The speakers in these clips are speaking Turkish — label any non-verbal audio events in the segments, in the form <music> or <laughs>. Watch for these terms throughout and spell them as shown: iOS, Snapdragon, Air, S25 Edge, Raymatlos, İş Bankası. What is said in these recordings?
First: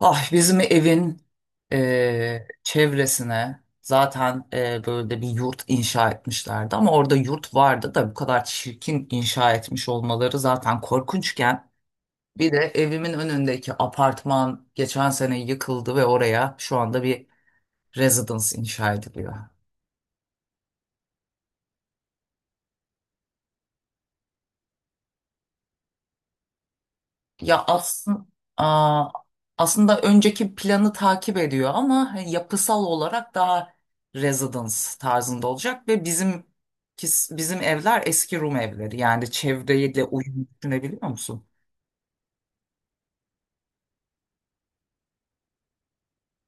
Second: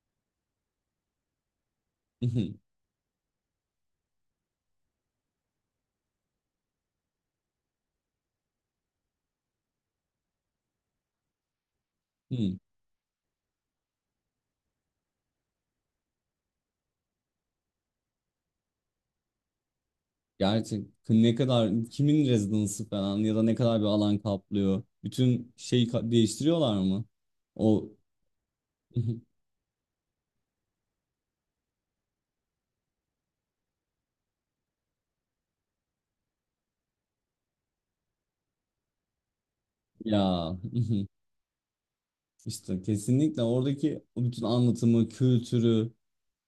Ah bizim evin Hı hı, çevresine zaten böyle bir yurt inşa etmişlerdi ama orada yurt vardı da bu kadar çirkin inşa etmiş olmaları zaten korkunçken bir de hı. evimin önündeki apartman geçen sene yıkıldı ve oraya şu anda bir residence inşa ediliyor. Gerçek ne kadar kimin rezidansı falan ya da ne kadar bir alan kaplıyor. Bütün şeyi değiştiriyorlar mı? Ya O aslında hı hı. aslında önceki planı takip ediyor ama hani, yapısal olarak daha residence tarzında olacak ve bizim evler eski Rum evleri. Yani çevreyle <laughs> uyum Ya, hı düşünebiliyor hı. musun? işte kesinlikle oradaki o bütün anlatımı, kültürü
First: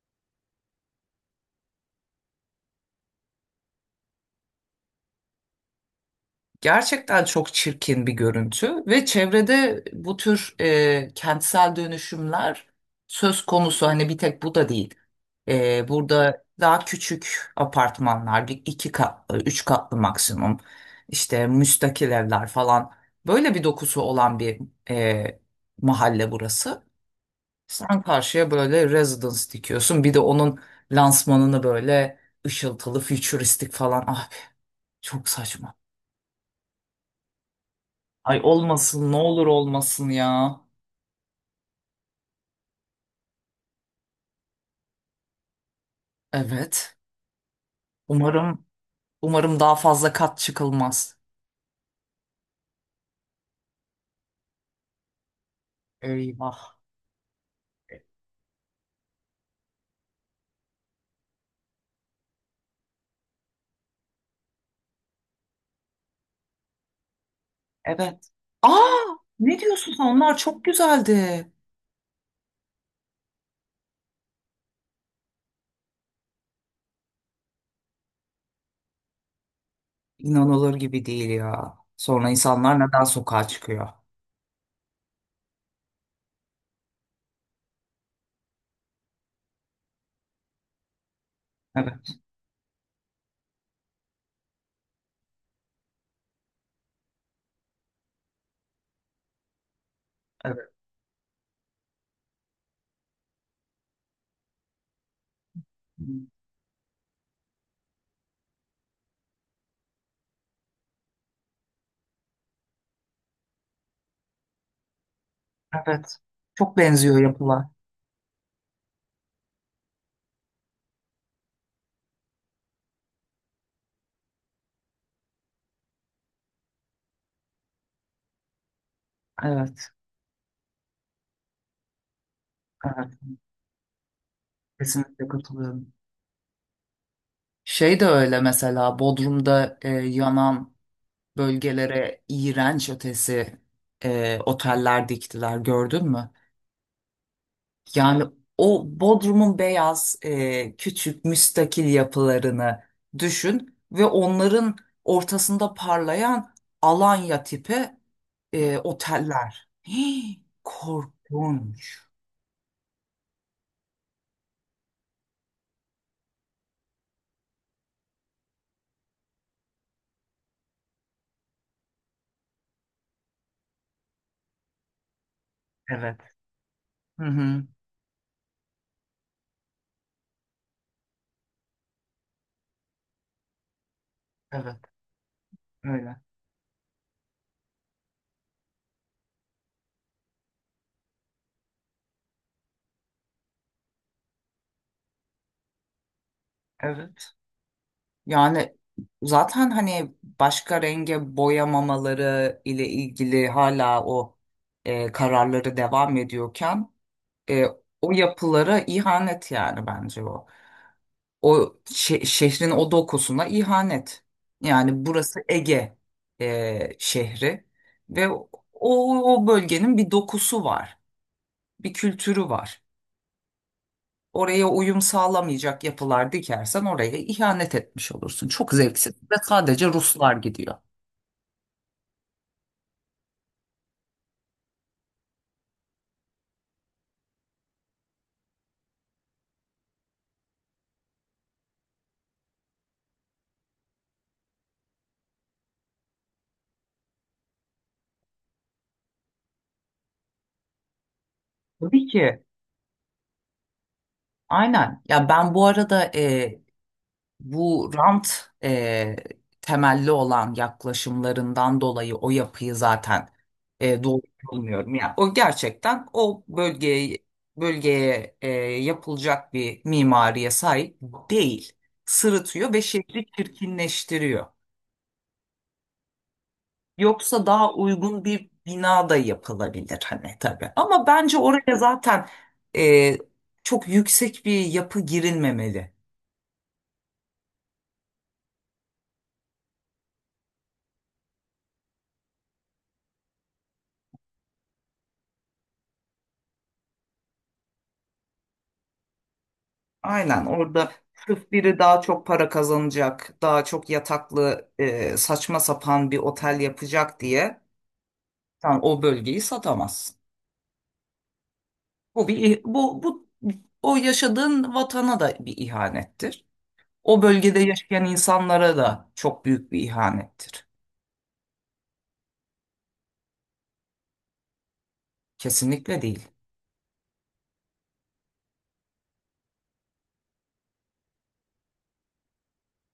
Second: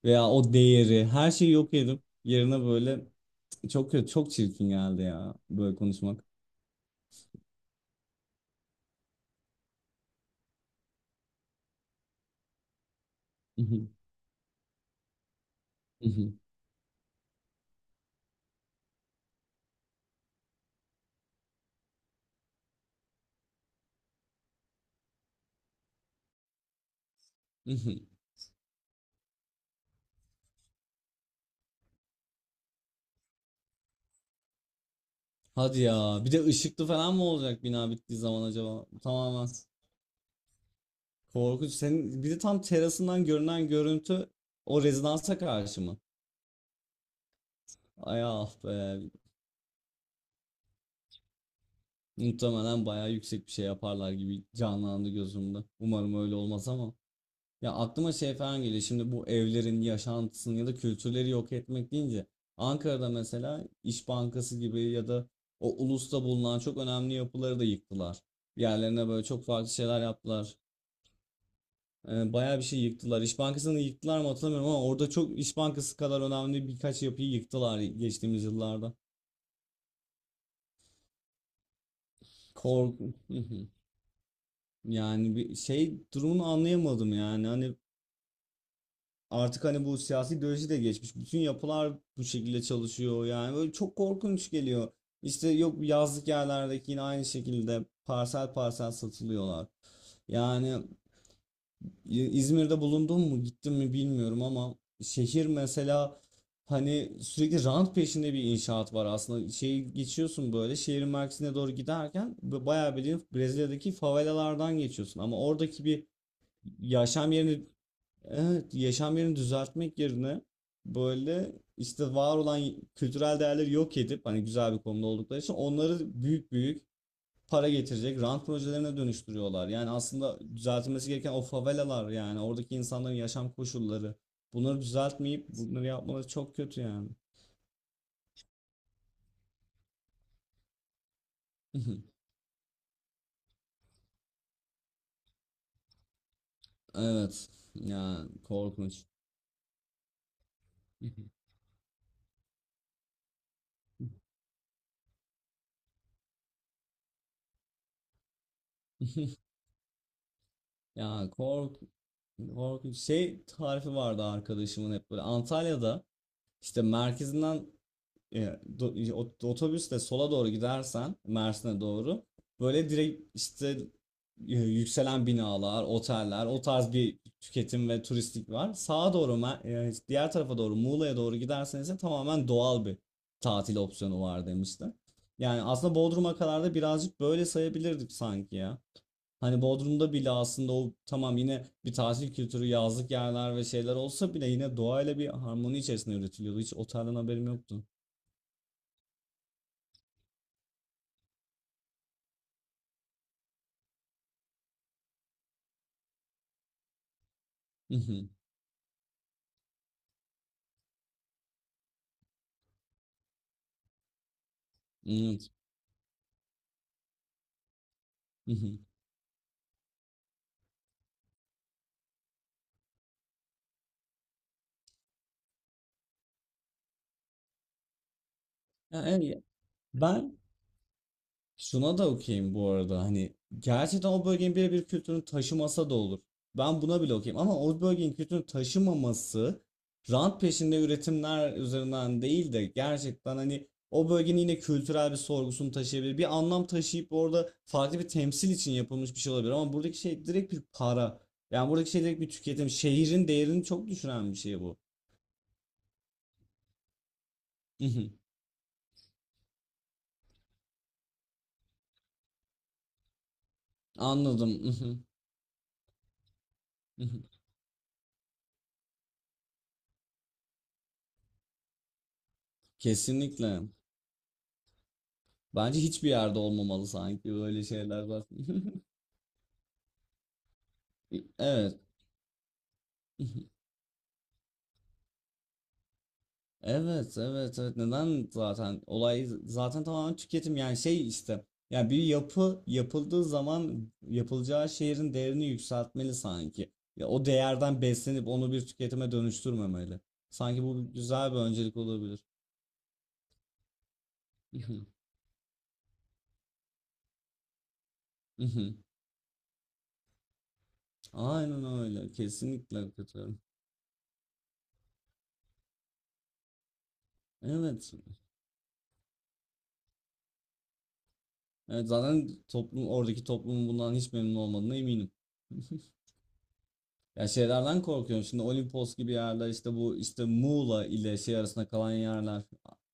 veya o değeri her şeyi yok edip yerine böyle çok kötü, çok çirkin geldi ya böyle konuşmak. Gerçekten çok çirkin bir görüntü ve çevrede bu tür kentsel dönüşümler söz Hı konusu hı, hani bir tek bu da değil. E, hı hı, burada daha küçük apartmanlar, bir iki katlı, üç katlı maksimum, işte müstakil evler falan böyle bir dokusu olan bir e, mahalle burası. hı hı. Sen karşıya böyle residence dikiyorsun, bir de onun lansmanını böyle ışıltılı, fütüristik falan abi çok saçma. Hadi ya, bir de ışıklı falan mı olacak bina bittiği Ay zaman acaba? olmasın, ne olur Tamamen. olmasın ya. Korkunç. Senin bir de tam terasından görünen görüntü o rezidansa karşı mı? Evet. Ay ah Umarım be. umarım daha fazla kat çıkılmaz. Muhtemelen bayağı yüksek bir şey yaparlar gibi canlandı gözümde. Umarım öyle Eyvah. olmaz ama. Ya aklıma şey falan geliyor. Şimdi bu evlerin yaşantısını ya da kültürleri yok etmek deyince Ankara'da mesela İş Bankası gibi ya da o ulusta bulunan çok önemli yapıları da yıktılar. Evet. Yerlerine Aa, böyle çok ne farklı diyorsun şeyler sen? Onlar yaptılar. çok güzeldi. Bayağı bir şey yıktılar. İş Bankası'nı yıktılar mı hatırlamıyorum ama orada çok İş Bankası kadar önemli birkaç yapıyı yıktılar geçtiğimiz yıllarda. İnanılır gibi değil ya. Sonra insanlar Kork neden sokağa çıkıyor? <laughs> Yani bir şey durumunu anlayamadım yani. Hani artık hani bu siyasi ideoloji de geçmiş. Bütün yapılar Evet, bu şekilde çalışıyor. Yani böyle çok korkunç geliyor. İşte yok, yazlık yerlerdeki yine aynı şekilde parsel parsel satılıyorlar. evet. Yani İzmir'de bulundum mu gittim mi bilmiyorum ama şehir mesela hani sürekli rant peşinde bir inşaat var aslında. Şeyi geçiyorsun böyle şehrin merkezine doğru giderken bayağı bildiğin Brezilya'daki favelalardan geçiyorsun. Ama oradaki bir Evet. Çok benziyor yaşam yapılar. yerini, evet, yaşam yerini düzeltmek yerine böyle işte var olan kültürel değerleri yok edip hani güzel bir konuda oldukları için onları büyük büyük para getirecek rant projelerine dönüştürüyorlar. Evet, Yani aslında düzeltilmesi gereken o favelalar, yani oradaki evet. insanların yaşam koşulları. Bunları Kesinlikle düzeltmeyip bunları katılıyorum. yapmaları çok kötü yani. Şey de öyle mesela Bodrum'da yanan bölgelere <laughs> iğrenç ötesi oteller diktiler gördün mü? Evet, Yani yani o korkunç. Bodrum'un beyaz küçük müstakil yapılarını düşün ve onların ortasında parlayan Alanya tipi <laughs> oteller. Hii, Ya korkunç. korkunç şey tarifi vardı arkadaşımın, hep böyle Antalya'da işte merkezinden otobüsle sola doğru gidersen Mersin'e doğru böyle direkt işte yükselen binalar, Evet. oteller, o tarz bir Hı hı. tüketim ve turistik var. Sağa doğru diğer tarafa doğru Muğla'ya doğru giderseniz de tamamen doğal bir tatil opsiyonu var Evet. demişti. Yani aslında Öyle. Bodrum'a kadar da birazcık böyle sayabilirdik sanki ya. Hani Bodrum'da bile aslında o tamam, yine bir tatil kültürü, yazlık yerler ve şeyler olsa bile yine doğayla bir harmoni içerisinde üretiliyordu. Hiç otelden Evet. haberim yoktu. Yani zaten hani başka renge boyamamaları ile ilgili hala o kararları devam ediyorken e, o <laughs> yapılara ihanet yani bence o. O şehrin o dokusuna ihanet. Yani Hmm, burası Ege şehri ve o, hı hı. o bölgenin bir dokusu var, bir kültürü var. Oraya uyum sağlamayacak yapılar dikersen oraya ihanet etmiş olursun. Çok Ya, zevksiz ve evet, sadece Ruslar ben gidiyor. şuna da okeyim bu arada, hani gerçekten o bölgenin birebir kültürünü taşımasa da olur. Ben buna bile okeyim ama o bölgenin kültürünü taşımaması rant peşinde üretimler üzerinden değil de gerçekten hani o bölgenin yine kültürel bir sorgusunu taşıyabilir. Bir anlam taşıyıp orada farklı bir temsil için yapılmış bir şey olabilir ama buradaki şey direkt bir para. Yani buradaki şey Tabii direkt bir ki. tüketim. Şehrin değerini çok düşüren bir şey bu. Aynen. Ya ben bu arada Hı bu hı. rant temelli olan yaklaşımlarından dolayı o yapıyı zaten doğru Anladım. Hı bulmuyorum. hı. Yani o gerçekten o Hı bölgeye hı. bölgeye yapılacak bir mimariye sahip değil. Sırıtıyor ve şehri Kesinlikle. çirkinleştiriyor. Bence hiçbir yerde olmamalı, sanki Yoksa böyle daha şeyler uygun var. bir <laughs> bina da yapılabilir hani tabii. Ama bence oraya Evet. zaten e, <laughs> çok yüksek bir yapı girilmemeli. Evet, evet, evet. Neden zaten olay zaten tamamen tüketim, yani şey işte. Yani bir yapı yapıldığı zaman yapılacağı şehrin değerini yükseltmeli sanki. Ya o değerden beslenip onu bir tüketime dönüştürmemeli. Aynen Sanki orada bu güzel bir sırf öncelik biri daha olabilir. çok para kazanacak, daha çok <laughs> yataklı Mhm, saçma sapan bir otel yapacak diye mhm. sen o bölgeyi satamazsın. Aynen öyle. Bu bir ih- Kesinlikle bu bu katılıyorum. o yaşadığın vatana da bir ihanettir. O bölgede Evet. yaşayan insanlara da çok büyük bir ihanettir. Evet, zaten toplum oradaki toplumun bundan hiç memnun olmadığına eminim. <laughs> Kesinlikle değil. Ya, şeylerden korkuyorum. Şimdi Olimpos gibi yerler, işte bu işte Muğla ile şey arasında kalan yerler,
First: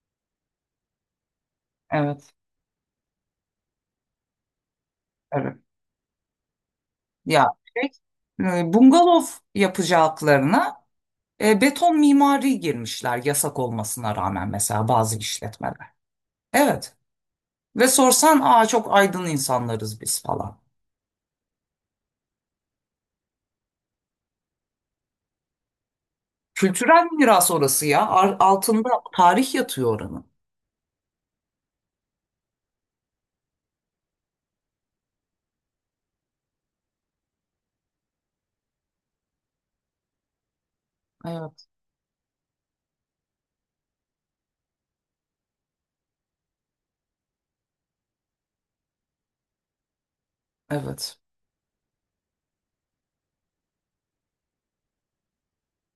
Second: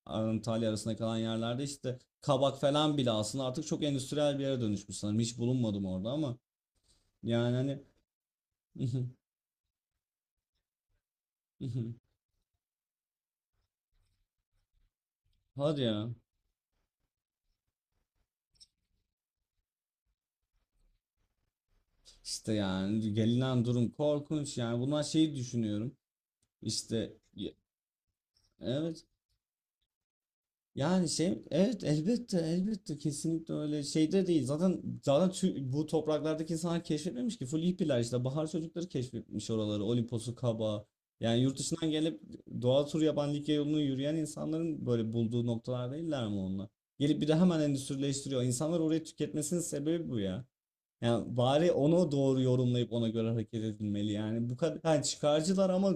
Antalya arasında kalan yerlerde işte Evet. Kabak falan bile aslında artık çok endüstriyel bir yere dönüşmüş sanırım. Hiç Evet. bulunmadım orada ama Ya yani hani şey, bungalov yapacaklarına beton <laughs> mimari girmişler yasak olmasına rağmen mesela bazı hadi işletmeler. ya, Evet. Ve sorsan aa çok aydın insanlarız biz falan. işte yani gelinen durum korkunç yani, bunlar şeyi düşünüyorum. Kültürel İşte miras orası ya. Altında evet. tarih yatıyor oranın. Yani şey evet, elbette elbette kesinlikle öyle şeyde değil. Zaten zaten bu topraklardaki insanlar keşfetmemiş ki, full hippiler işte bahar çocukları keşfetmiş oraları, Olimpos'u Kaba. Yani yurt Evet, dışından gelip doğa turu yapan, Likya yolunu yürüyen insanların böyle bulduğu noktalar değiller mi onlar? Gelip bir de hemen endüstrileştiriyor. İnsanlar orayı tüketmesinin sebebi bu ya. evet. Yani bari onu doğru yorumlayıp ona göre hareket edilmeli. Yani bu kadar yani çıkarcılar ama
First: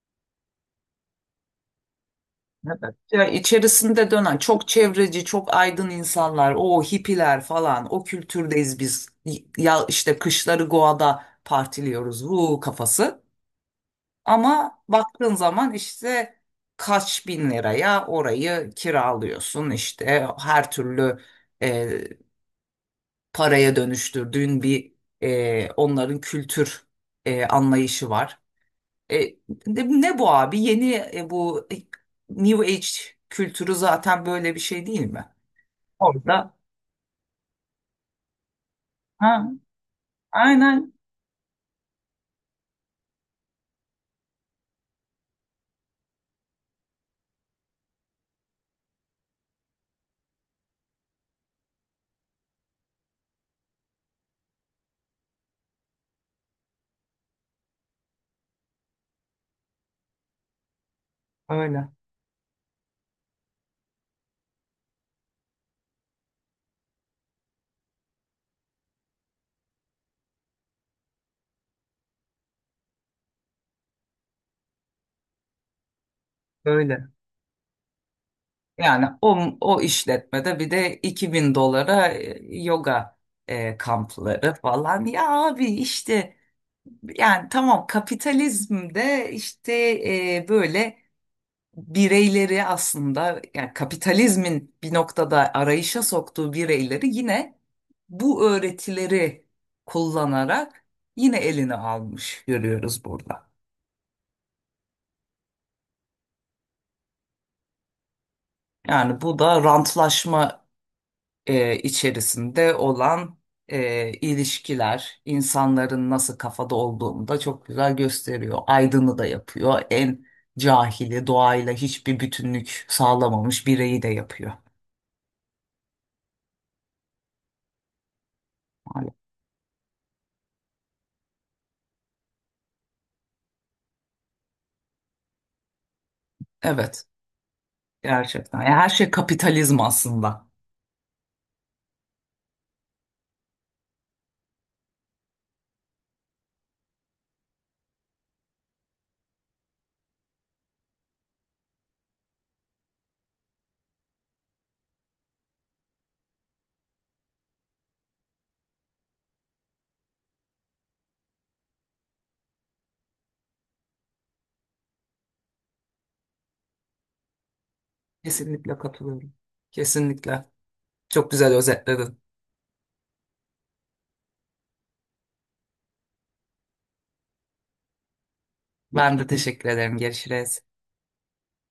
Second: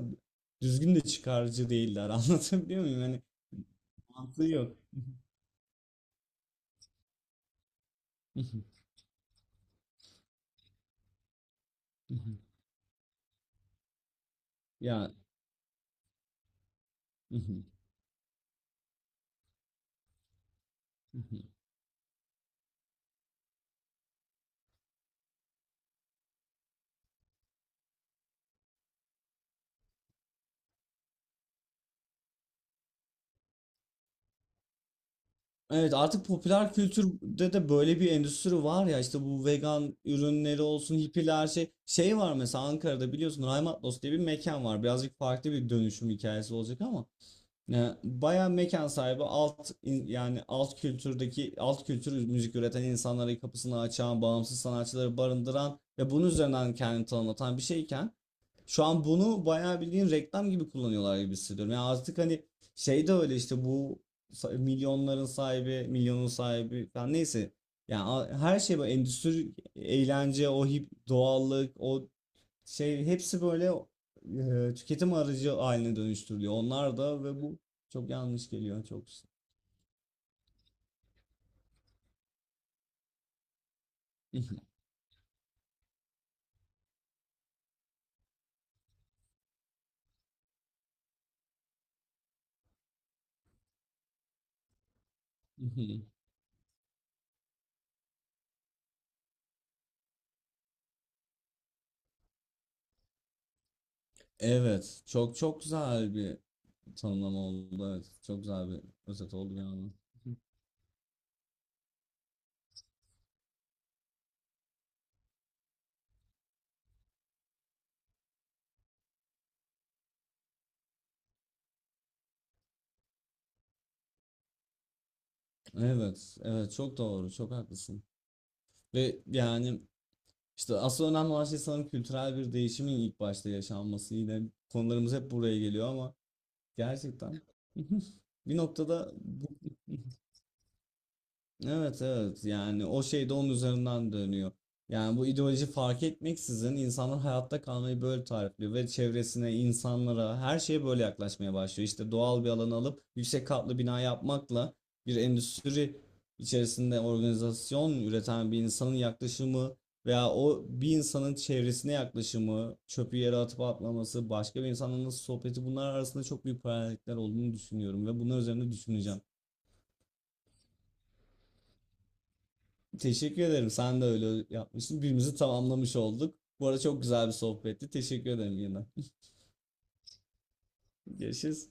düzgün de çıkarcı değiller. <laughs> Anlatabiliyor Evet. muyum? Yani Ya içerisinde dönen mantığı çok yok. çevreci, çok aydın insanlar, o hippiler falan, o <laughs> kültürdeyiz biz. Ya işte kışları Goa'da Hı partiliyoruz, hı. bu kafası. Ama Ya baktığın zaman işte kaç hı bin hı. liraya orayı kiralıyorsun işte her türlü Hı hı. paraya dönüştürdüğün bir onların kültür anlayışı var. E, ne bu abi? Yeni bu New Age kültürü zaten böyle bir şey değil mi? Evet, artık Orada popüler kültürde de böyle bir endüstri var ya, işte bu ha, vegan ürünleri aynen olsun, hippiler, şey şey var mesela Ankara'da biliyorsun, Raymatlos diye bir mekan var, birazcık farklı bir dönüşüm hikayesi olacak ama bayağı mekan sahibi yani alt kültürdeki alt kültür müzik üreten insanlara kapısını açan, bağımsız sanatçıları barındıran ve bunun üzerinden kendini tanımlatan bir şeyken şu an bunu bayağı bildiğin reklam gibi kullanıyorlar gibi hissediyorum. Yani öyle artık hani şey de öyle işte, bu milyonların sahibi, milyonun sahibi falan neyse. Yani her şey böyle endüstri, eğlence, o hip, doğallık, o şey hepsi böyle tüketim aracı haline dönüştürülüyor. Onlar öyle. da, ve bu çok yanlış geliyor. Çok Yani o işletmede bir de 2000 dolara yoga kampları <laughs> falan. Ya abi işte yani tamam kapitalizmde işte böyle bireyleri aslında yani kapitalizmin bir noktada arayışa soktuğu bireyleri yine bu öğretileri kullanarak yine eline almış görüyoruz burada. evet, çok çok güzel bir tanımlama oldu. Evet, çok güzel bir Yani özet bu oldu da yani. rantlaşma içerisinde olan ilişkiler, insanların nasıl kafada olduğunu da çok güzel gösteriyor. Aydın'ı da yapıyor. En cahili, doğayla hiçbir bütünlük sağlamamış bireyi de yapıyor. Evet, evet çok doğru, çok haklısın. Ve yani işte asıl önemli olan şey sanırım kültürel bir değişimin ilk başta yaşanması. Yine konularımız hep buraya geliyor ama Evet. gerçekten <laughs> bir Gerçekten. Yani her şey noktada bu kapitalizm aslında. evet, evet yani o şey de onun üzerinden dönüyor. Yani bu ideoloji fark etmeksizin insanlar hayatta kalmayı böyle tarifliyor ve çevresine, insanlara, her şeye böyle yaklaşmaya başlıyor. İşte doğal bir alanı alıp yüksek katlı bina yapmakla bir endüstri içerisinde organizasyon üreten bir insanın yaklaşımı veya o bir insanın çevresine yaklaşımı, çöpü yere atıp atmaması, başka bir insanla nasıl sohbeti, bunlar arasında çok büyük paralellikler olduğunu düşünüyorum ve bunlar üzerine Kesinlikle düşüneceğim. katılıyorum. Kesinlikle. Çok güzel özetledin. Teşekkür ederim. Sen de öyle yapmışsın. Birbirimizi tamamlamış olduk. Bu arada çok güzel bir sohbetti. Teşekkür ederim yine. Ben de teşekkür ederim. Görüşürüz. <laughs> Görüşürüz.